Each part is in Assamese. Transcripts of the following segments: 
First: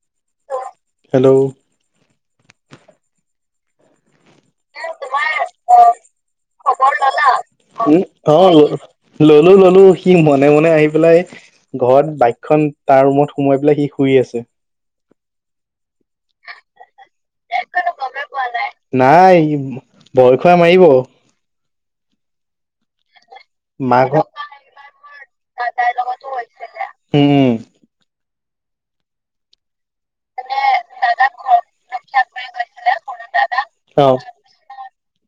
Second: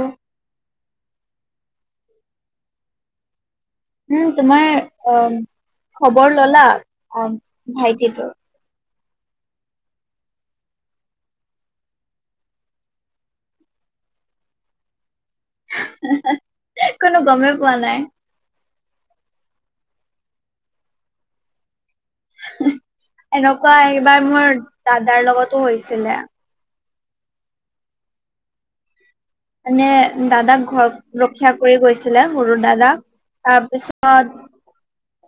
অ হেল্ল উম তোমাৰ অ খবৰ ললা খবৰ ললা অ' উম ভাইটিটোৰ অ ল ললো ললো সি মনে মনে আহি পেলাই ঘৰত বাইকখন তাৰ ৰুমত সোমাই পেলাই সি শুই আছে। হে হে হেহ কোনো গমেই পোৱা নাই। গমে পোৱা নাই নাই সি ভয় খোৱাই মাৰিব হেহ এনেকুৱা মাক এইবাৰ মোৰ দাদাৰ লগতো হৈছিলে খেলা উম উম মানে দাদাক ঘৰ ৰক্ষিয়া কৰি গৈছিলে সৰু দাদাক অ তাৰপিছত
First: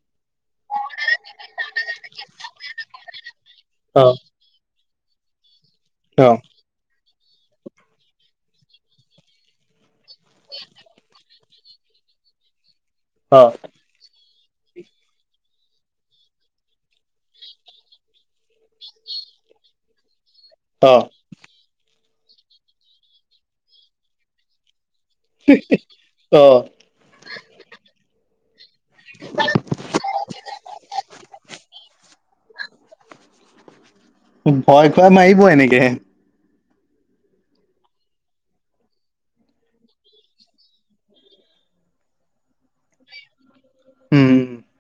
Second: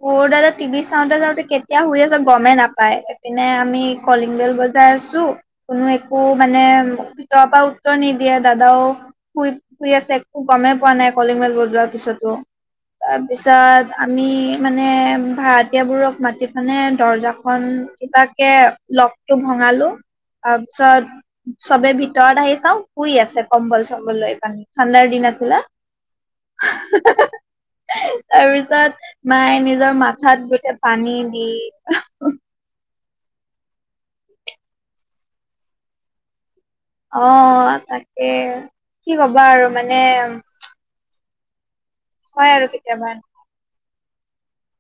সৰু দাদা টিভি চাওঁতে চাওঁতে কেতিয়া শুই আছে গমেই নাপায় এইপিনে আমি অ কলিং বেল বজাই আছো কোনো একো অ মানে ভিতৰৰ পৰা উত্তৰ নিদিয়ে দাদাও শুই শুই আছে একো গমেই পোৱা নাই কলিংবেল বজোৱাৰ পিছতো তাৰ অ পিছত আমি মানে ভাড়াতীয়া বোৰক মাতি পানে দৰ্জা খন কিবাকে লক টো ভঙালো অ তাৰপিছত চবে ভিতৰত আহি চাওঁ শুই আছে কম্বল চম্বল লৈ মানে ঠাণ্ডাৰ দিনত শুনা অ [unintelligible] তাৰপিছত মায়ে নিজৰ মাথাত গোতে পানী দি। ভয় খুৱাই মাৰিব এনেকে। অ তাকে কি কবা আৰু মানে। হয় আৰু কেতিয়াবা। উম উ।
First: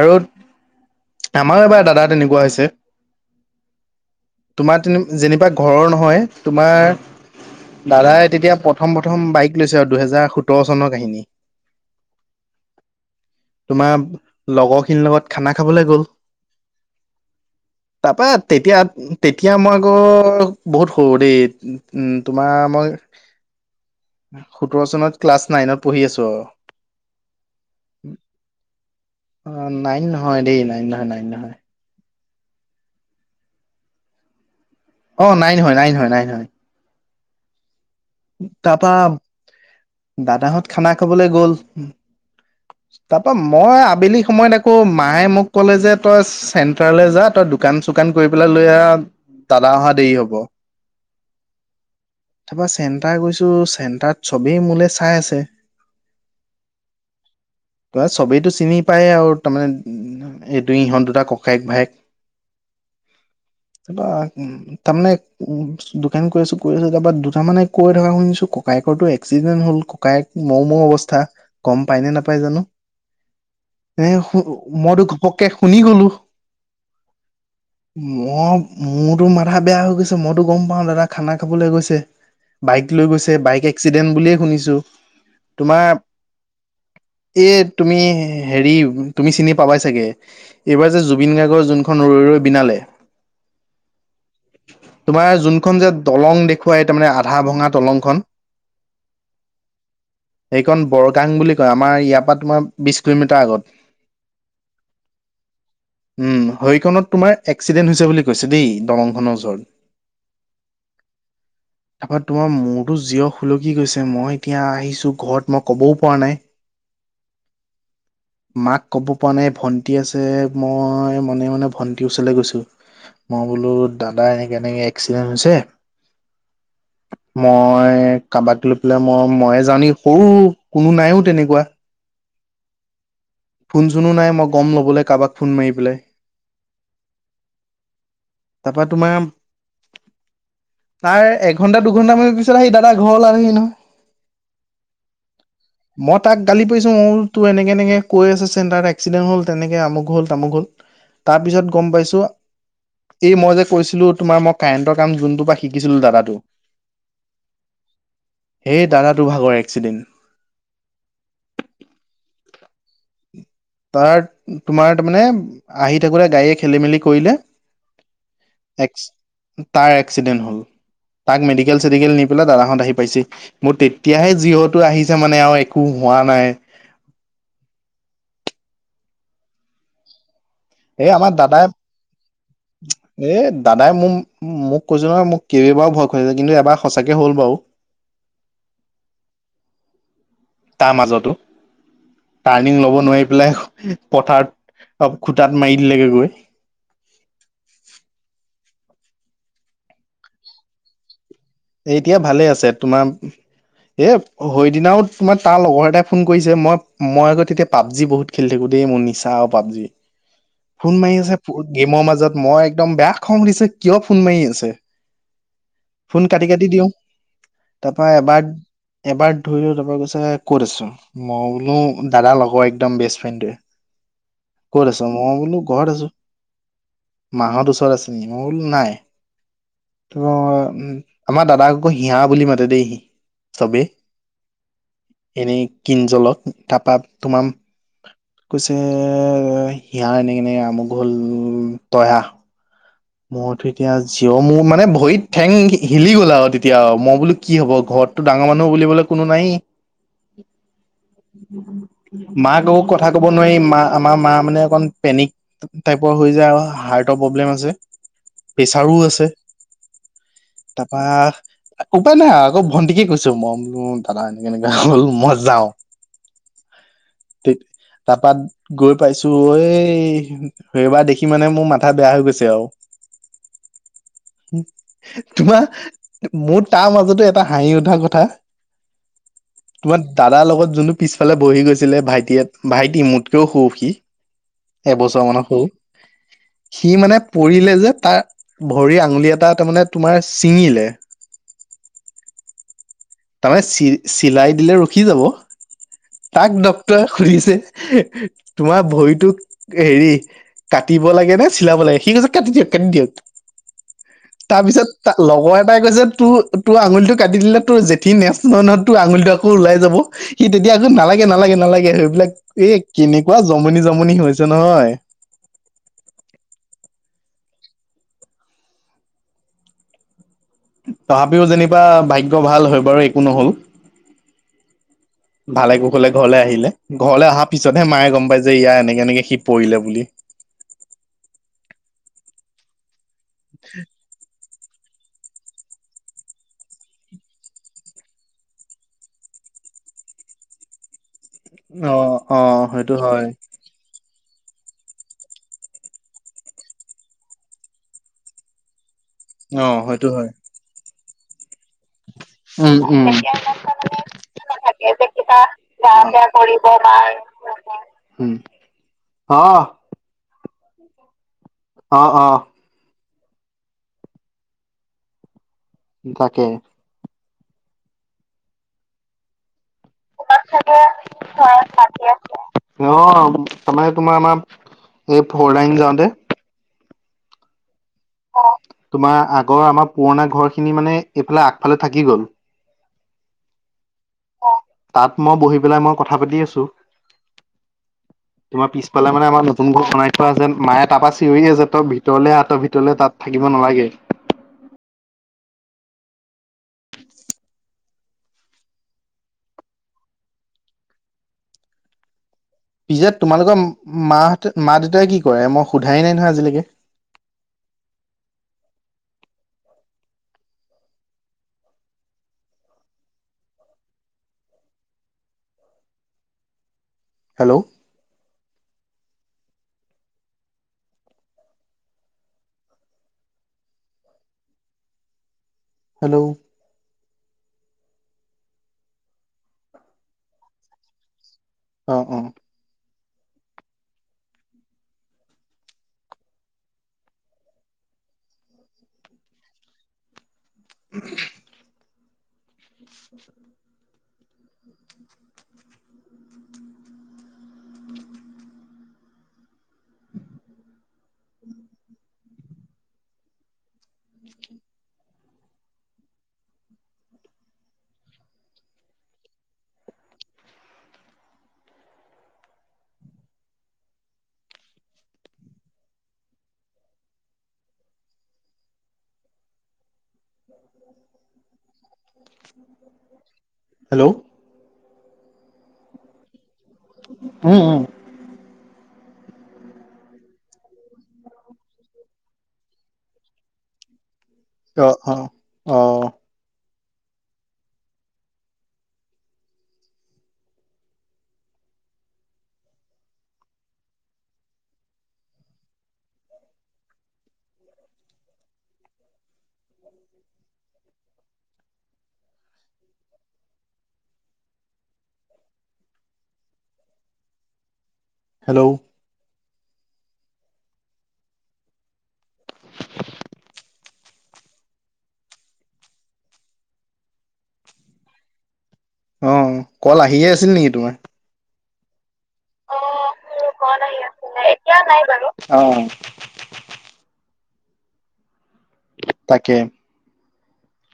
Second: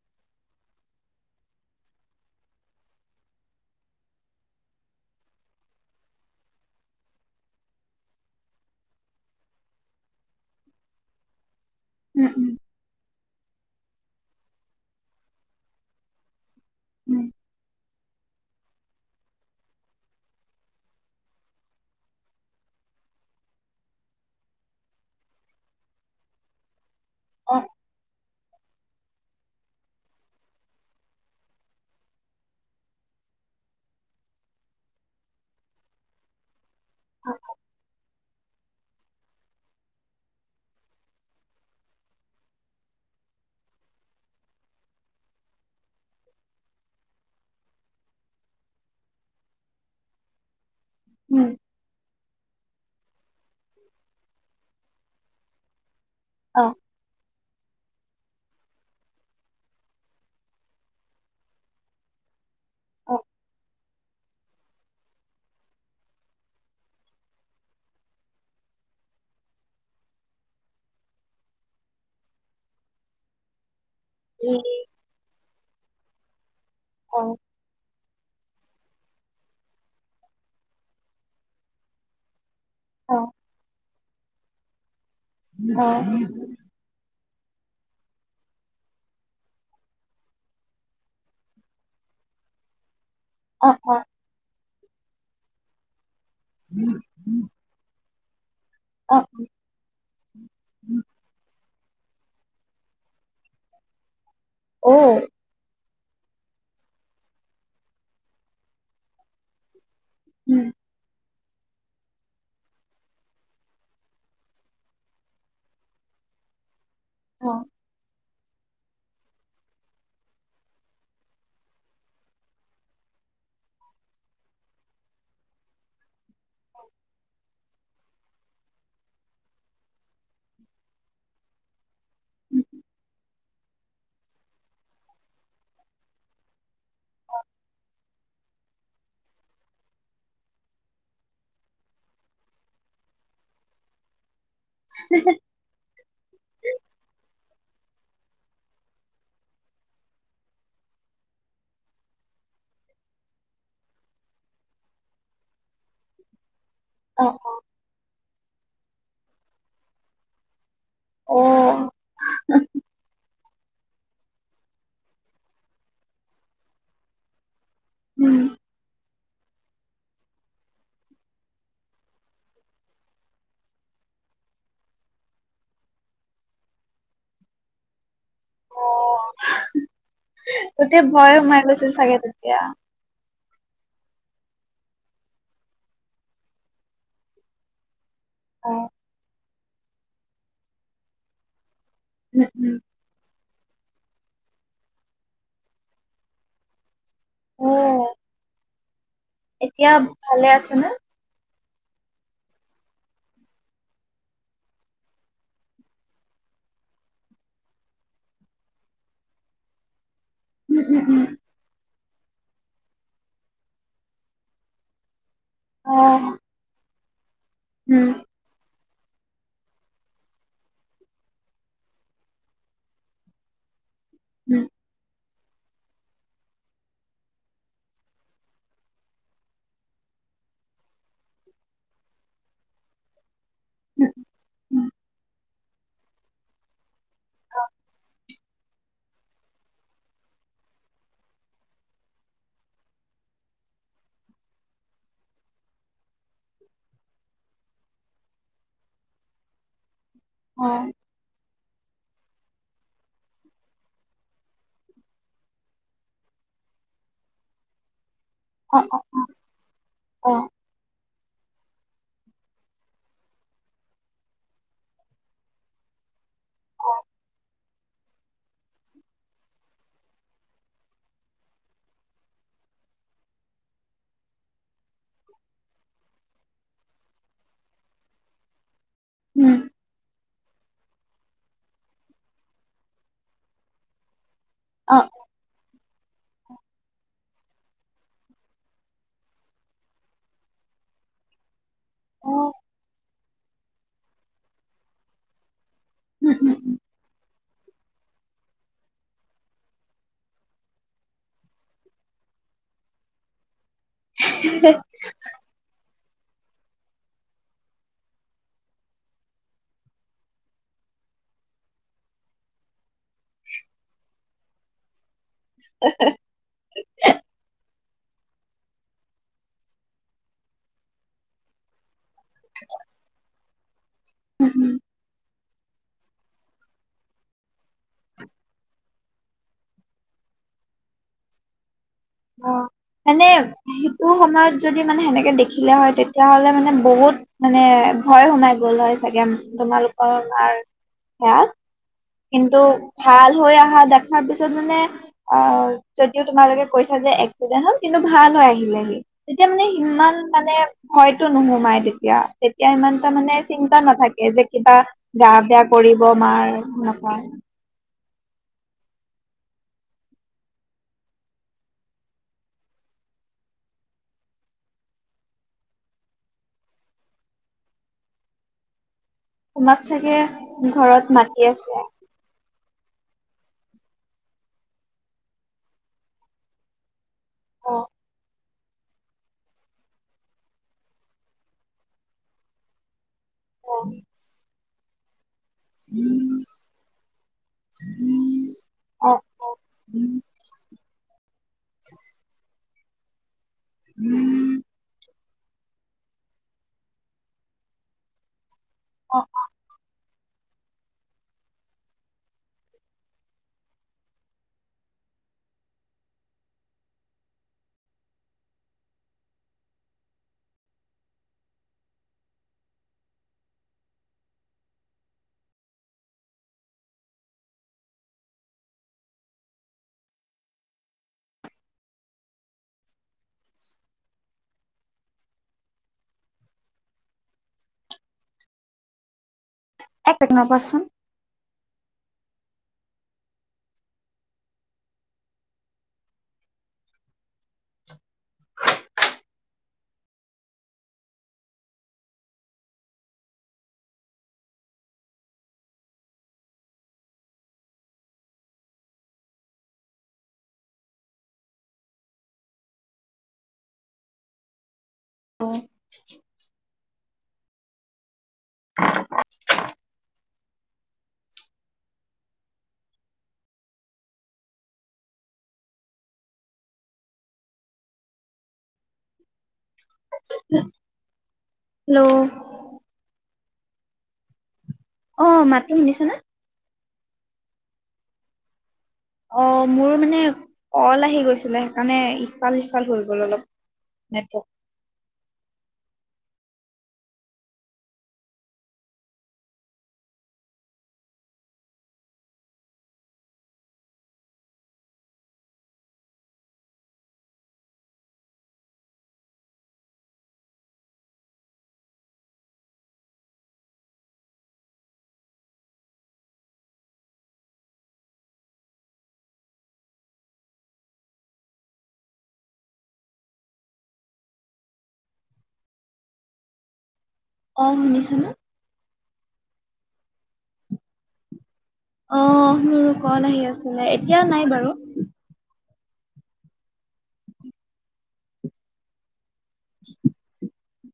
আৰু। আমাৰো এবাৰ দাদা তেনেকুৱা হৈছে। তোমাৰ তে যেনিবা ঘৰৰ নহয় তোমাৰ। দাদাই তেতিয়া প্ৰথম প্ৰথম বাইক লৈছে আৰু দুহেজাৰ সোতৰ চনৰ কাহিনী উম উম। তোমাৰ লগৰখিনিৰ লগত খানা খাবলৈ গ'ল। উম। তাৰপৰা তেতিয়া তেতিয়া মই আকৌ বহুত সৰু দেই তোমাৰ মই। [unintelligible] সোতৰ চনত ক্লাছ নাইনত পঢ়ি আছো আৰু। উম অ অ নাইন নহয় দেই নাইন নহয় নাইন নহয়। অ নাইন হয় নাইন হয় নাইন হয়। [unintelligible] তাপা দাদাহত খানা খাবলৈ গ'ল। [unintelligible] তাপা মই আবেলি সময়ত আকৌ মায়ে মোক ক'লে যে তই চেণ্টাৰলৈ যা তই দো। কান চুকান কৰি পেলাই লৈ আহ দাদা অহা দেৰি হ'ব। উম। তাপা চেণ্টাৰ গৈছো চেণ্টাৰত চবেই মোলে চাই আছে। অঁ। ত চবেইটো চিনি পায় আৰু তাৰমানে। এই দুই ইহঁত দুটা ককায়েক ভায়েক। অ পা তাৰ মানে উ তাৰমানে উ দোকান কৰি আছো কৰি আছো তাৰপা দুটা মানে। কৈ থকা শুনিছো ককায়কৰটো এক্সিডেন্ট হ'ল ককায়েক মৰোমৰো অৱস্থা। গম পায় নে নাপায় জানো। [inaudible] এ হ ই মইতো ঘপককে শুনি গলো। অ মই মোৰতো মাথা বেয়া হৈ গৈছে মইতো গম পাও দাদা খানা খাবলৈ গৈছে। বাইক লৈ অ গৈছে বাইক এক্সিডেন্ট বুলিয়ে শুনিছো অ তোমাৰ। এ তুমি হেৰি তুমি চিনি পাবাই চাগে। এইবাৰ যে জুবিন গাৰ্গৰ যোনখন ৰৈ ৰৈ বিনালে। অ অ। তোমাৰ যোনখন যে দলং দেখুৱাই তাৰমানে আধা ভঙা দলংখন। অ সেইখন বৰগাং বুলি। কয় আমাৰ ইয়াৰ পৰা তোমাৰ বিশ কিলোমিটাৰ আগত। অও উম হৰিকণত তোমাৰ এক্সিডেণ্ট হৈছে বুলি কৈছে দেই দলংখনৰ ওচৰত। উম। তাপা তোমাৰ মোৰতো জিৰ খুলকি গৈছে মই এতিয়া আহিছো ঘৰত মই ক'বও পৰা নাই। অ [unintelligible] মাক ক'ব পৰা নাই ভণ্টি আছে মই মনে-মনে ভণ্টিৰ ওচৰলৈ গৈছোঁ। [inaudible] মই বোলো দাদা এনেকে-এনেকে এক্সিডেণ্ট হৈছে। [inaudible] হয় [inaudible] মই কাৰোবাক লৈ পেলাই মই মইয়ে যাওঁ নেকি সৰু কোনো নাইও তেনেকুৱা। [inaudible] উম [inaudible] ফোন-চোনো নাই মই গ'ম ল'বলৈ কাৰোবাক ফোন মাৰি পেলাই। [inaudible] তাৰপা তোমাৰ [inaudible] তাৰ [inaudible] একঘণ্টা, দুঘণ্টামানৰ পিছত আহি দাদা ঘৰ ওলালেহি নহয়। [inaudible] [unintelligible] মই তাক গালি পাৰিছোঁ মোৰ তোৰ এনেকে-এনেকে কৈ আছে চেণ্টাৰত এক্সিডেণ্ট হ'ল। তেনেকে আমোক হ'ল, তামোক হ'ল। [inaudible] তাৰ পিছত গম পাইছোঁ [inaudible] এই মই যে কৈছিলোঁ তোমাৰ মই কাৰেণ্টৰ কাম যোনটো পৰা শিকিছিলোঁ দাদাটো [inaudible] অঁ-অঁ! [unintelligible] সেই দাদাটো ভাগৰ এক্সিডেণ্ট। [unintelligible] অ! [inaudible] তাৰ তোমাৰ তাৰ মানে আহি থাকোঁতে গাড়ীয়ে খেলি মেলি কৰিলে। [unintelligible] উম! [inaudible] এক্স তাৰ এক্সিডেণ্ট হল তাক মেডিকেল-চেডিকেল নি পেলাই দাদাহঁত আহি পাইছে [inaudible] মোৰ তেতিয়াহে জিৱতো আহিছে মানে আৰু একো হোৱা নাই। [unintelligible] অঁ! [unintelligible] গোটেই এই আমাৰ ভয় সোমাই দাদাই গৈছিল চাগে তেতিয়া? এ দাদাই মোক-মোক কৈছো নহয় মোক কেইবাৰো ভয় খুৱাইছে। কিন্তু এবাৰ সঁচাকে হ'ল বাৰু। [unintelligible] অঁ। [inaudible] তাৰ মাজতো উম উম টাৰ্ণিং ল'ব নোৱাৰি পেলাই [unintelligible] পথাৰত অ! খুটাত মাৰি দিলেগে গৈ। [unintelligible] উম [inaudible] এতিয়া ভালে আছে নে? [inaudible] এতিয়া ভালে আছে তোমাৰ [unintelligible] এ সেইদিনাও তোমাৰ তাৰ লগৰ এটাই ফোন কৰিছে মই-মই আকৌ তেতিয়া পাবজি বহুত [unintelligible] খেলি থাকোঁ দেই মোৰ নিচা পাবজি [inaudible] উম ফোন উম মাৰি উম আছে গেমৰ মাজত মই একদম বেয়া খং উঠিছে কিয় ফোন মাৰি আছে। [unintelligible] অ ফোন কাটি-কাটি দিওঁ তাৰ পৰা উম এবাৰ-এবাৰ ধৰিলো তাৰপা কৈছে ক'ত আছোঁ। [inaudible] মই বোলো দাদাৰ লগৰ একদম বেষ্ট ফ্ৰেণ্ডে উম ক'ত আছো [inaudible] মই বোলো ঘৰত আছোঁ। [inaudible] মাহঁত ওচৰত আছে নি? মই বোলো নাই। [inaudible] আমাৰ দাদাক আকৌ হিয়া বুলি মাতে দেই চবে। উম উম এনেই [unintelligible] কিনজলক তাৰপা তোমাৰ [inaudible] কৈছে হিয়াৰ এনেকে-এনেকে আমোক হ'ল ত‌ই আহ। [inaudible] মইতো এতিয়া জিৱ মোৰ মানে ভৰিত ঠেং হিলি গ'ল আৰু তেতিয়া মই বোলো কি হ'ব ঘৰত? [inaudible] তটো ডাঙৰ মানুহ বুলিবলৈ কোনো নাইয়েই। [unintelligible] হয় [unintelligible] মাক আকৌ কথা ক'ব নোৱাৰি মা আমাৰ মা মানে অকণমান পেনিক [inaudible] টাইপৰ হৈ যায় আৰু হাৰ্টৰ প্ৰব্লেম আছে। [inaudible] অ প্ৰেছাৰো অ আছে। অ তাৰপৰা [unintelligible] একো পাই নাই আকৌ ভণ্টিকে কৈছোঁ মই বোলো দাদা এনেকে-এনেকে হ'ল মই যাওঁ। [inaudible] অ। [unintelligible] গৈ পাইছো এই সেইবাৰ দেখি মানে মোৰ মাথা বেয়া হৈ গৈছে আও তোমাৰ মোৰ তাৰ মাজতো এটা হাঁহি উঠা কথা। উম তোমাৰ। দাদাৰ লগত যোনটো পিছফালে বহি গৈছিলে ভাইটিয়ে ভাইটি মোতকেও সৰু সি অ এবছৰ মানৰ সৰু সি মানে - পৰিলে যে তাৰ ভৰি আঙুলি এটা তাৰ মানে তোমাৰ ছিঙিলে। অ। তাৰমানে চি চিলাই দিলে ৰখি যাব। উম উম তাক ডক্তৰে সুধিছে - তোমাৰ ভৰিটোক হেৰি - কাটিব লাগে নে চিলাব লাগে, সি কৈছে কাটি দিয়ক কাটি দিয়ক তাৰপিছত তা লগৰ এটাই কৈছে তোৰ তোৰ আঙুলিটো কাটি দিলে তোৰ যে- ঠি নেচ নহয় নহয় তোৰ আঙুলিটো আকৌ ওলাই যাব। সি তেতিয়া আকৌ নালাগে নালাগে নালাগে সেইবিলাক এ কেনেকুৱা জমনি জমনি হৈছে নহয়। হেঁ হেঁ তথাপিও যেনিবা ভাগ্য ভাল হয় বাৰু একো নহল। [unintelligible] ভালে কুশলে ঘৰলে আহিলে, ঘৰলে অহাৰ পিছতহে মায়ে গম পায় যে ইয়াৰ এনেকে এনেকে সি পৰিলে বুলি অ, মানে সেইটো সময়ত যদি মানে সেনেকে দেখিলে হয় তেতিয়াহ'লে মানে বহুত মানে ভয় সোমাই গল হয় চাগে তোমালোকৰ মাৰ সেয়াত অ। কিন্তু সেইটো হয় ভাল হৈ অহা দেখাৰ পিছত মানে, অ যদিও তোমালোকে কৈছা যে এক্সিডেন্ট হ'ল, কিন্তু ভাল হৈ আহিলেহি। তেতিয়া মানে অ সেইটো সিমান হয় মানে ভয়তো নোহোমাই তে- তিয়া তেতিয়া উম উম ইমানটা মানে চিন্তা নাথাকে যে কিবা গা বেয়া কৰিব মাৰ নহয়। উম, অ। অ অ। তাকে। তোমাক চাগে ঘৰত মাতি আছে? অ আমাৰ তোমাৰ আমাৰ এই ফৰলাইন যাওঁতে অ। অ, তোমাৰ আগৰ আমাৰ পুৰণা ঘৰ খিনি মানে এইফালে আগফালে থাকি গ'ল। অ। তাত মই বহি পেলাই মই কথা পাতি আছো। [unintelligible] তোমাৰ পিছ অ পালে মানে অ আমাৰ নতুন ঘৰ বনাই থোৱা আছে মায়ে তাৰপৰা চিঞৰি আছে ত‌ই ভিতৰলে আহ ত‌ই ভিতৰলে তাত থাকিব নালাগে। [unintelligible] অ' অ। পিছে তোমালোকৰ মাহঁতে মা দেউতাই কি কৰে মই সোধাই নাই নহয় আজিলেকে। হেল্লো' হেল্লো' এক চেকেণ্ড ৰব চোন অ অ [unintelligible] [unintelligible] [unintelligible] [unintelligible] [inaudible] অ [unintelligible] হেল্ল হেল্ল' অ অ মাততো শুনিছ নে উম উম অ মোৰ মানে কল আহি গৈছিলে সেইকাৰণে ইফাল সিফাল হৈ গ'ল অলপ নেটৱৰ্ক অ অ অ হেল্ল' অ শুনিছ নে অ কল আহিয়ে আছিল নেকি তোমাৰ অ মোৰ কল আহি কল আছিলে আহি এতিয়া আছিলে নাই বাৰু এতিয়া নাই বাৰু তাকে [unintelligible]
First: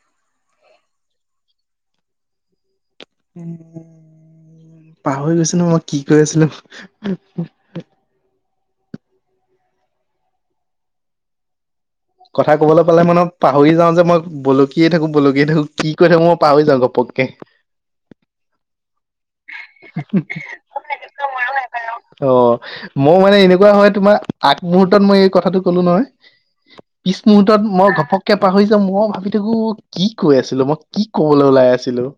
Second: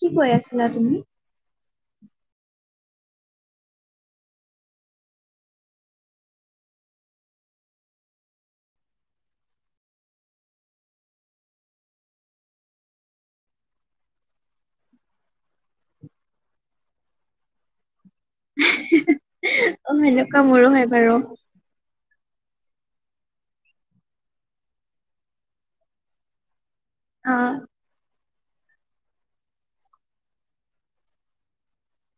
কি কৈ আছিলা তুমি পাহৰি গৈছো নহয় মই কি কৈ আছিলো কথা কবলৈ পালে মানে পাহৰি যাওঁ যে মই বলকিয়ে থাকো বলকিয়ে থাকো কি কৈ থাকো মই পাহৰি যাওঁ ঘপককে [unintelligible] ত অ সেনেকুৱা [unintelligible] মোৰো হয় বাৰু অ মই মানে এনেকুৱা হয় তোমাৰ আগমহুৰ্তত মই এই কথাটো কলো নহয় পিছ অ মুহৰ্তত মই ঘপক কে পাহৰি যাম মই ভাবি থাকো কি কৈ আছিলো মই কি কবলৈ ওলাই আছিলো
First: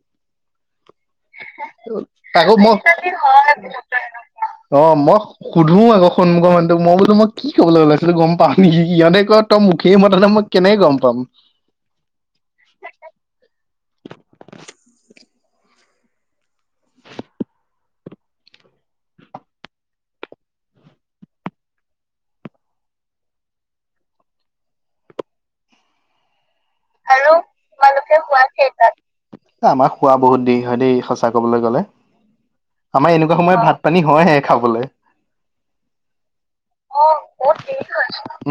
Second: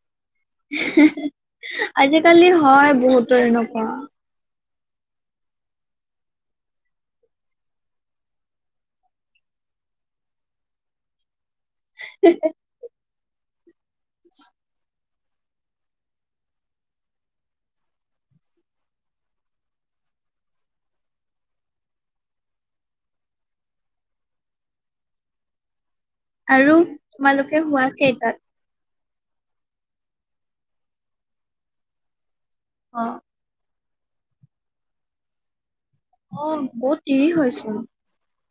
আজিকালি তাকো মই হয় বহুতৰ এনেকুৱা। অ ম সুধো আকৌ সন্মুখৰ মানু্হটোক মই বোলো মই কি কব'লৈ ওলাইছিলো গম পাম নেকি সিহতে কয় ত মুখেই মতা নাই মই কেনেকে গম পাম [unintelligible] আৰু তোমালোকে শুৱা কেইটাত আমাৰ শুৱা বহুত দেৰি হয় দেই সঁচা কবলে গলে অ আমাৰ এনে সময়ত ভাত পানী হয়হে খাবলে অ বহুত দেৰি হৈ চোন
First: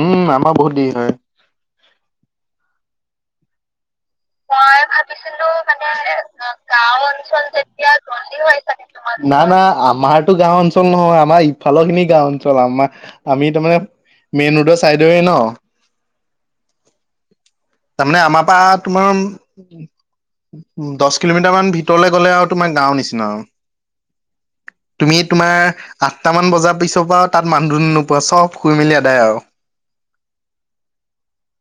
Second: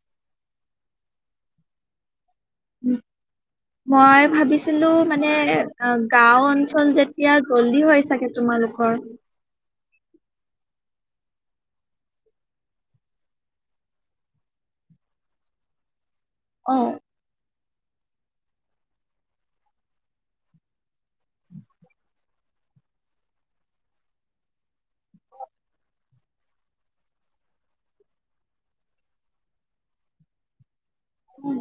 উম আমাৰ বহুত দেৰি হয় উম মই ভাবিছিলো মানে অ গাওঁ অঞ্চল যেতিয়া জল্দি হয় চাগে তোমালোকৰ না না আমাৰতো গাওঁ অঞ্চল নহয় আমাৰ ইফালৰ খিনি গাওঁ অঞ্চল আমাৰ আমি তাৰমানে মেইন ৰোডৰ ছাইডৰে ন অঁ তাৰমানে আমাৰপা তোমাৰ দহ কিলোমিটাৰমান ভিতৰলৈ গ'লে আৰু তোমাৰ গাঁৱৰ নিচিনা আৰু। তুমি তোমাৰ আঠটামান বজাৰ পিছৰ পৰা তাত মানুহ ধ নোপোৱা, চব শুই মেলি আদায় আৰু। উম।